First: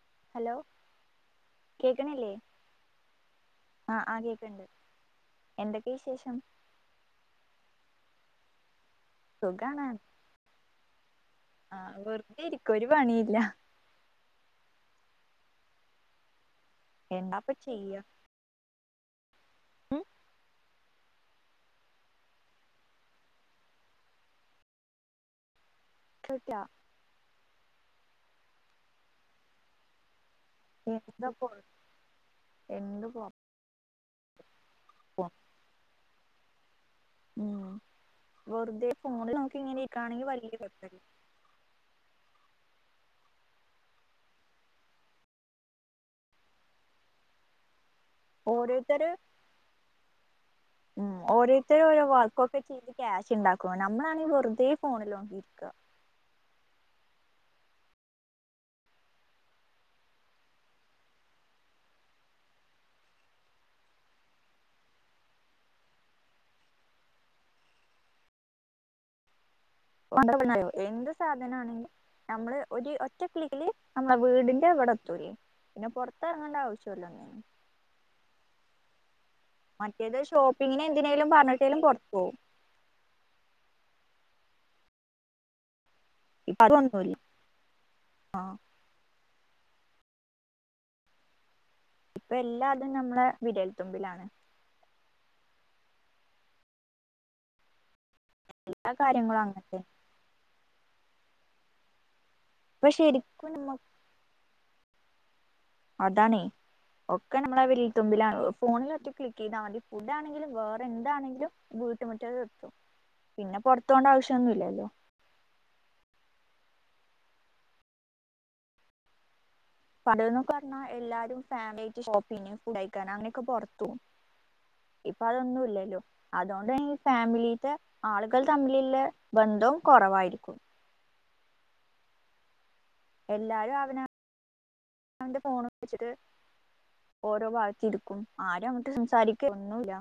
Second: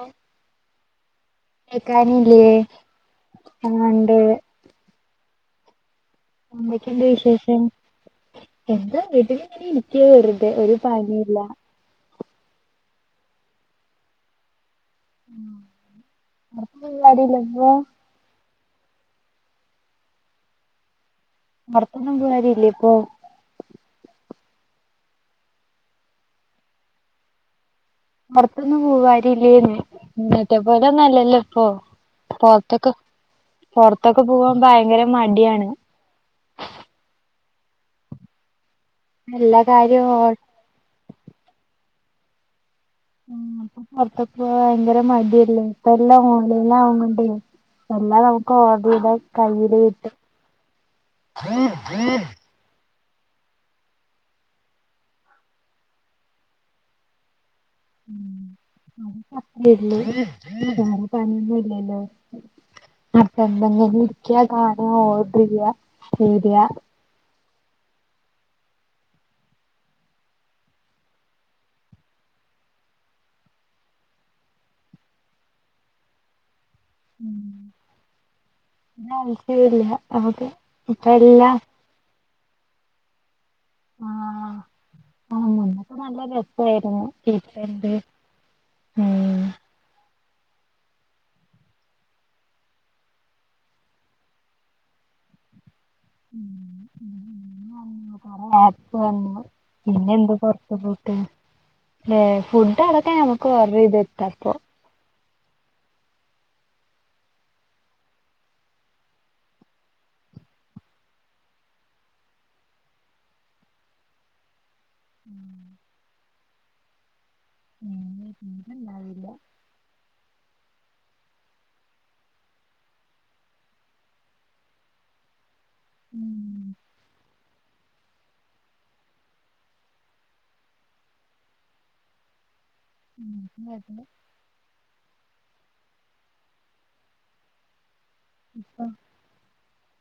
ഓഹ് hello കേക്കണില്ലേ കേക്കാനില്ലേ? ആഹ് ഇണ്ട് എന്തൊക്കെ വിശേഷം? എന്തൊക്കെണ്ട് വിശേഷം? എന്താ സുഖാണ് [unintelligible] വെറുതെ ഒരു പനിയില്ല ആഹ് വെറുതെ ഇരിക്ക ഒരു പണിയില്ല ഉം എന്നാപ്പ ചെയ്യ ഉം പൊർത്തൊന്നും പോവലില്ലേ ഇപ്പൊ? കേട്ട്ല പൊർത്തൊന്നും പോവരില്ലേന്ന് എന്നിട്ട പോല നല്ലല്ലോ എന്താപ്പോ ഇപ്പൊ പൊർത്തക്കെ എന്ത് പൊറത്തൊക്കെ പോകാൻ ഭയങ്കര കൊഴപ്പം മടിയാണ്. ഉ വെറുതെ ഫോണിൽ എല്ലാ നമുക്ക് ഇങ്ങനെ കാര്യവും ഓ ഇരിക്കയാണെങ്കിൽ വലിയ [unintelligible] അപ് അപ്പൊ ഭയങ്കര മടിയല്ലേ ഇപ്പ എല്ലാം ഓൺലൈൻ ആവണോണ്ട് എല്ലാം നമുക്ക് ഓരോരുത്തര് ഓടിടെ കയ്യില് ഇട്ട് ചേച്ചി ക്യാഷ് ഉണ്ടാക്കുവ നമ്മളാണെങ്ങ്കി വെറുതെ ഫോണില് നോക്കി ഇരിക്ക [unintelligible] പണിയൊന്നുല്ലല്ലോ അപ്പ എന്തെങ്കിലും ഇരിക്കയാ കാണ ഓർഡ ചെയ്യാ [unintelligible] എന്ത് സാധന ആണെ നമ്മള് ഒരു ഒറ്റക്ലിക്കില് നമ്മളെ വീടിന്റെ ഇവിടതൂലെ പിന്നെ പുറത്ത് ഇറങ്ങേണ്ട ആവശ്യമല്ലോ മറ്റേത് [unintelligible] ഇപ്പ എല്ലാം ഓഹ് ആഹ് അന്നൊക്കെ നല്ല ഇപ്പൊ രസായിരുന്നു അതൊന്നുല്ല ഇപ്പെന്ത് ആഹ് ഇപ്പ എല്ലാ അതും നമ്മളെ വിരൽത്തുമ്പിലാണ് എല്ലാ കാര്യങ്ങളും ന്നു അങ്ങനത്തെ പിന്നെ എന്ത് പോറത്തുന്ന്. അല്ലേ ഫുഡ് ഇപ്പൊ അടക്കം ശരിക്കും ഞമ്മക്ക് നമ്മ ഓഡർ ചെയ്ത് വരത്താം ഇപ്പൊ. അതാണേ. ഒക്കെ നമ്മളെ വിരൽ തുമ്പിലാണല്ലോ ഫോണിൽ ഒറ്റ ക്ലിക്ക് ചെയ്താമതി ഫുഡ് ആണെങ്കിലും വേറെ എന്താണെങ്കിലും. വീട്ടുമുറ്റത്ത് എത്തു പിന്നെ പുറത്ത് പോകേണ്ട ആവശ്യം ഒന്നുമില്ലല്ലോ. ഉം [inaudible] ഉം പിന്നെ ഉണ്ടാവില്ല. പണ്ട് എന്ന് ഒക്കെ പറഞ്ഞാ എല്ലാരും ഫാമിലിട്ട് ഷോപ്പിങ്, ഫുഡ് കഴിയ്ക്കാന് അങ്ങനെയൊക്കെ പുറത്തു പോകും. ഇപ്പഅതൊന്നുല്ല. ഇല്ലല്ലോ ഉം അതുകൊണ്ട് തന്നെ ഈ ഫാമിലിത്തെ ആളുകൾ തമ്മിലുള്ള ബന്ധം കുറവായിരിക്കും. എല്ലാരും അവനവ അവന്റെ ഫോൺ വെച്ചിട്ട് ഓരോ ഭാഗത്ത് ഇരിക്കും ആരും ഇപ്പം അങ്ങോട്ട് സംസാരിക്ക് ഒന്നുമില്ല.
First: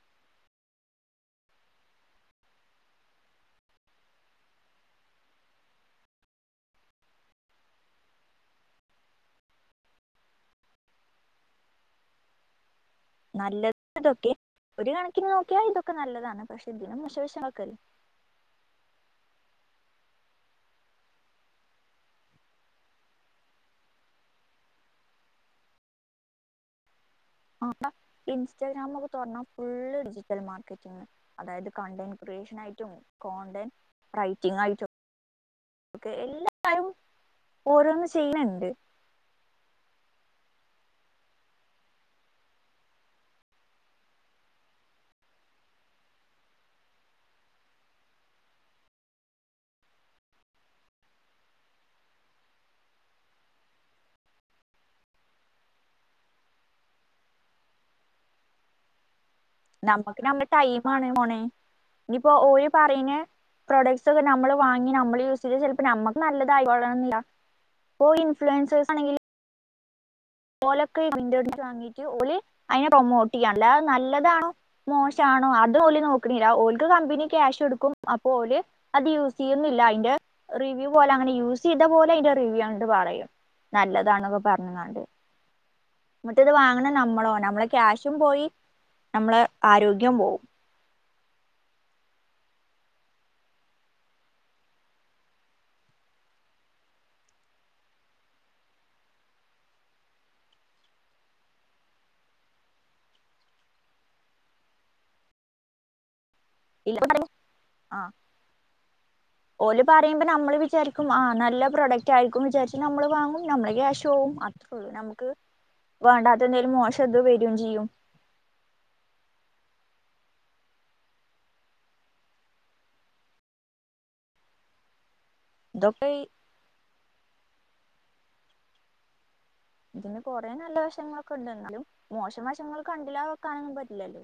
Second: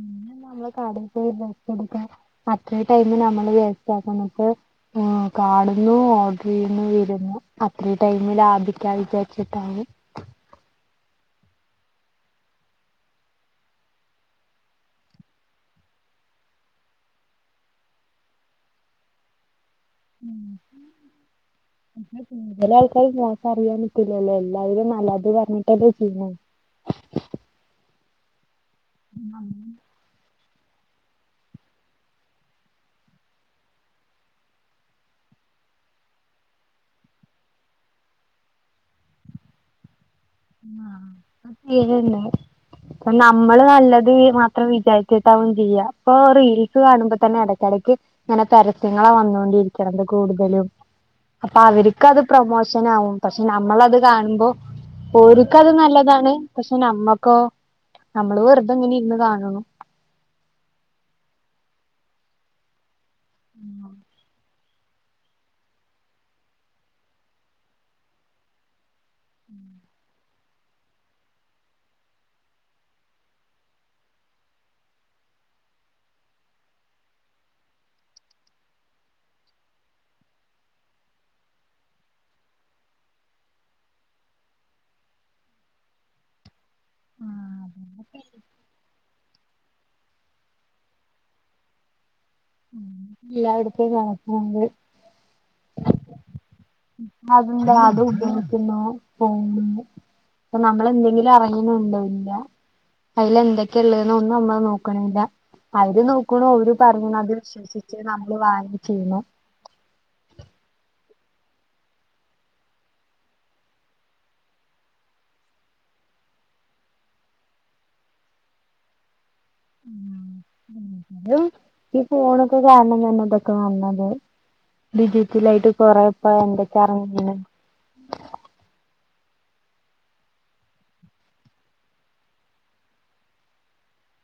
പിന്നെ നമ്മള് കടെക്ക് പോയി ഡ്രസ്സ് എടുക്കാൻ അത്രയും ടൈമ് നമ്മള് വസ്റ്റ്ക്കാണിപ്പോ. ആഹ് കാണുന്നു, ഓർഡർ ചെയ്യുന്നു, വരുന്നു, അത്രയും ടൈമ് ലാഭിക്കാ വിചാരിച്ചിട്ടാവും. നല്ലത് ഇതൊക്കെ ഒരു കണക്കിന് നോക്കിയാൽ ഇതൊക്കെ നല്ലതാണ് പക്ഷെ ഇതിനും മശവശ ആള്ക്കാര്. കൂടുതല് ആൾക്കാര് മോശം അറിയാൻ പറ്റില്ലല്ലോ എല്ലാവരും നല്ലത് പറഞ്ഞിട്ടല്ലേ ചെയ്യണത്. ആഹ് ഇൻസ്റ്റാഗ്രാം ഒക്കെ തോറന്നാ ഫുള്ള് ഡിജിറ്റൽ മാർക്കറ്റിംങാ. അതായത് കണ്ടന്റ് ക്രിയേഷൻ ആയിട്ടും, കോണ്ടന്റ് റൈറ്റിംഗ് ആയിട്ടും. ഏഹ്എല്ലാരും ഓരോന്ന് ചെയ്യണുണ്ട്. ആഹ്. [unintelligible] അപ്പ നമ്മള് നല്ലത് മാത്രം വിചാരിച്ചിട്ടാവും ചെയ്യുക ഇപ്പൊ റീൽസ് കാണുമ്പോ തന്നെ ഇടയ്ക്കിടക്ക്. ഇങ്ങനെ പരസ്യങ്ങളെ വന്നുകൊണ്ടിരിക്കണത് കൂടുതലും. അപ്പൊ അവർക്ക് അത് പ്രൊമോഷൻ ആവും പക്ഷെ നമ്മളത് കാണുമ്പോ. ഒരുക്കത് നല്ലതാണ് പക്ഷെ നമ്മക്കോ നമ്മള് വെറുതെ ഇങ്ങനെ ഇരുന്ന് കാണണു. നമ്മുക്ക് നമ്മള് ടൈമ് ആണ് പോണേ ഇനിയിപ്പോ ഓര് പറയുന്ന പ്രൊഡക്ട്സ് ഒക്കെ നമ്മള്. വാങ്ങി നമ്മള് യൂസ് ചെയതാ ചിലപ്പം നമുക്ക് നല്ലതായി കൊള്ളണമെന്നില്ല ഓര് ഇൻഫ്ളുവേഴ്സേസ് ആണെങ്കില് ലൊക്കെ വിൻഡോസ് വാങ്ങീട്ട് ഓലെ അതിനെ പ്രൊമോട്ട് ചെയ്യാണ് അത് നല്ലതാണോ. മോശമാണോ അത് ഓല് നോക്കണില്ല ഓല്ക്ക് കമ്പനി ക്യാഷ് കൊടുക്കും അപ്പൊ ഓല്. അത് യൂസ് ചെയ്യുന്നില്ല അതിന്റെ റിവ്യൂ പോലെ അങ്ങനെ യൂസ് ചെയ്ത പോലെ അതിന്റെ റിവ്യൂ അങ്ങോട്ട് പറയും. നല്ലതാണ് എന്നൊക്കെ പറഞ്ഞു ങ്ങാണ്ട്. എന്നിട്ട് ഇത് വാങ്ങണ നമ്മളോ നമ്മളെ ക്യാഷും പോയി നമ്മളെ ആരോഗ്യം പോവും. [unintelligible] എല്ലാവിടത്തെ കണക്കുണ്ട്. അത് നമ്മള് അത് ഉപയോഗിക്കുന്നു പോകുന്നു. അപ്പൊ നമ്മള് എന്തെങ്കിലും അറിയുന്നുണ്ടോ ഇല്ല. അതില് എന്തൊക്കെയുള്ളത് ഒന്നും നമ്മള് നോക്കണില്ല അവര് നോക്കണു ഓര് ഇല്ല പറഞ്ഞുങ്ങാട്ട് അത് വിശ്വസിച്ച് നമ്മള് വാങ്ങി ചെയ്യണു. ഓര് പറയുമ്പോ നമ്മള് വിചാരിക്കും ആഹ് നല്ല പ്രൊഡക്റ്റ് ആയിരിക്കും വിചാരിച്ച് നമ്മള് വാങ്ങും നമ്മള് ക്യാഷ് ഷ് പോവും അത്രേ ഉള്ളൂ നമുക്ക് വേണ്ടാത്ത എന്തേലും മോശം എതു വരുകയും ചെയ്യും. ഏഹ് ഈ ഫോണൊക്കെ കാരണം തന്നെ ഇന്തൊക്കെ വന്നത്. ഡിജിറ്റിലായിട്ട് കൊറേ ഇതൊക്കെ ഇപ്പം എന്തൊക്കെയാ ഇറങ്ങിക്കണേ. ഇതിന് കൊറെേ നല്ല വശങ്ങളൊക്കെ ഉണ്ട് എന്നാലും മോശം വശങ്ങൾ കണ്ടില്ലാ വെക്കാനൊന്നും പറ്റില്ലല്ലോ.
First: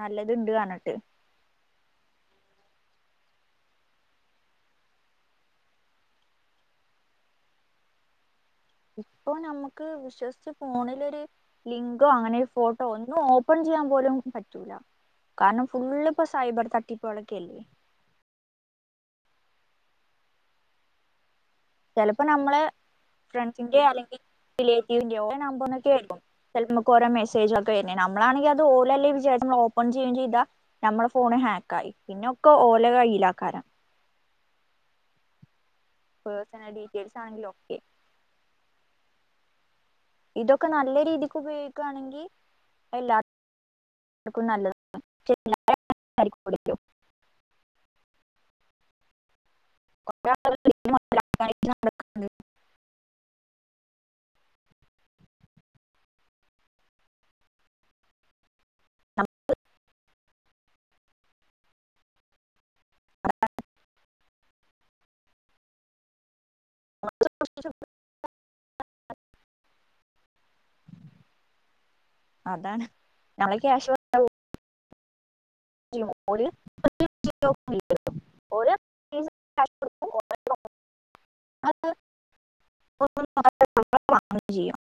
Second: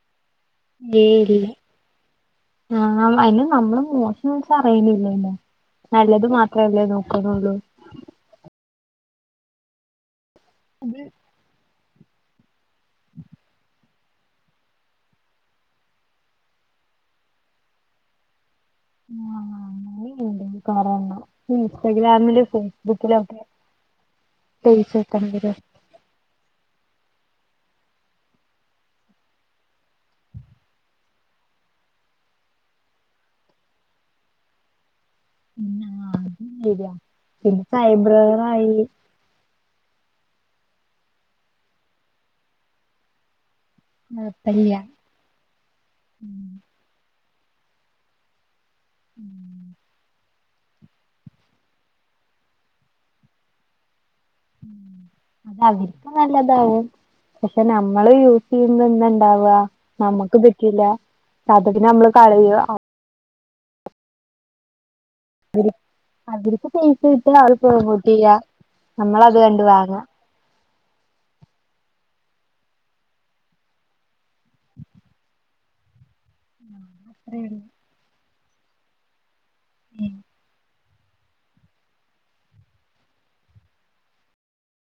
നല്ലത് ഉണ്ട് കാണണം. ലേഡിയെ. ഉ [unintelligible] ആഹ് അതിന് നമ്മള് മോശം വശം അറിയുന്നില്ലല്ലോ. നല്ലത് മാത്രമല്ലേ നോക്കുന്നുള്ളൂ. ഇപ്പൊ നമുക്ക് വിശ്വസിച്ച് ഫോണിലൊരു. ലിങ്കോ അങ്ങനെ ഫോട്ടോ ഒന്നു ഓപ്പൺ ചെയ്യാൻ പോലും പറ്റൂല കാരണം ഫുള്ള് ഇപ്പൊ സൈബർ തട്ടിപ്പ്കളോക്കെല്ലേ [unintelligible] ചിലപ്പോ ഇൻസ്റ്റഗ്രാമിലും ഫേസ്ബുക്കിലു ഒക്കെ റിലേറ്റീവിന്റോ നമ്പർന്നൊക്കെ ആയിരിക്കും മുക്ക് ഓരോ മെസേജ് ഒക്കെ വര്ന്നെ നമ്മളാണങ്കി അത് ഓലല്ലേ വിചാരിച്ച് നമ്മൾ ഓപ്പൺ ചെയ്യും ചെയ്താ നമ്മളെ ഫോണ് ഹാക്ക് ആയി പിന്നൊക്കെ ഓല കയ്യിലാക്കാരം പിന്നെ അത് പേഴ്സണൽ ഡീറ്റെയിൽസ് ആണെങ്കിലും പിന്നെ ഒക്കെ സൈബ്രറായി ഇതൊക്കെ നല്ല രീതിക്ക് ഉപയോഗിക്കാണെങ്കി എല്ലാ ത്രക്കും നല്ലതാ കുഴപ്പല്ല്യ [unintelligible] ഉം [unintelligible] കാണിക്ക്‌ണ [unintelligible] [unintelligible] നല്ലതാവും പക്ഷെ നമ്മള് യു പിന്നന്താ നമ്മ- ഇണ്ടാവ നമ്മുക്ക് പറ്റില്ല അത് പിന്നെ നമ്മള് കളയ അവരി അവരിക്ക് പൈസ കിട്ട നമ്മള് അത് സൂക്ഷിച്ചു. പ്രമോട്ട് ചെയ്യ നമ്മളത് കണ്ട് വാങ്ങാ അതാണ് നമ്മളെ ക്യാഷ് വ [unintelligible] അത്രേയുള്ളൂ ഓല് ഉം അത് [unintelligible] ചെയ്യും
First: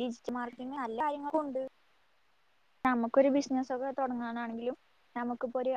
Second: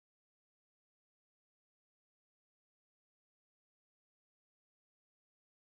ഡിജിറ്റൽ മാർക്കിങ്ങ് നല്ല കാര്യങ്ങളും ഉണ്ട് നമുക്കൊരു ബിസ്നസൊക്കെ തൊട്ങ്ങാനാണെങ്കിലും നമുക്ക് പ്പൊര്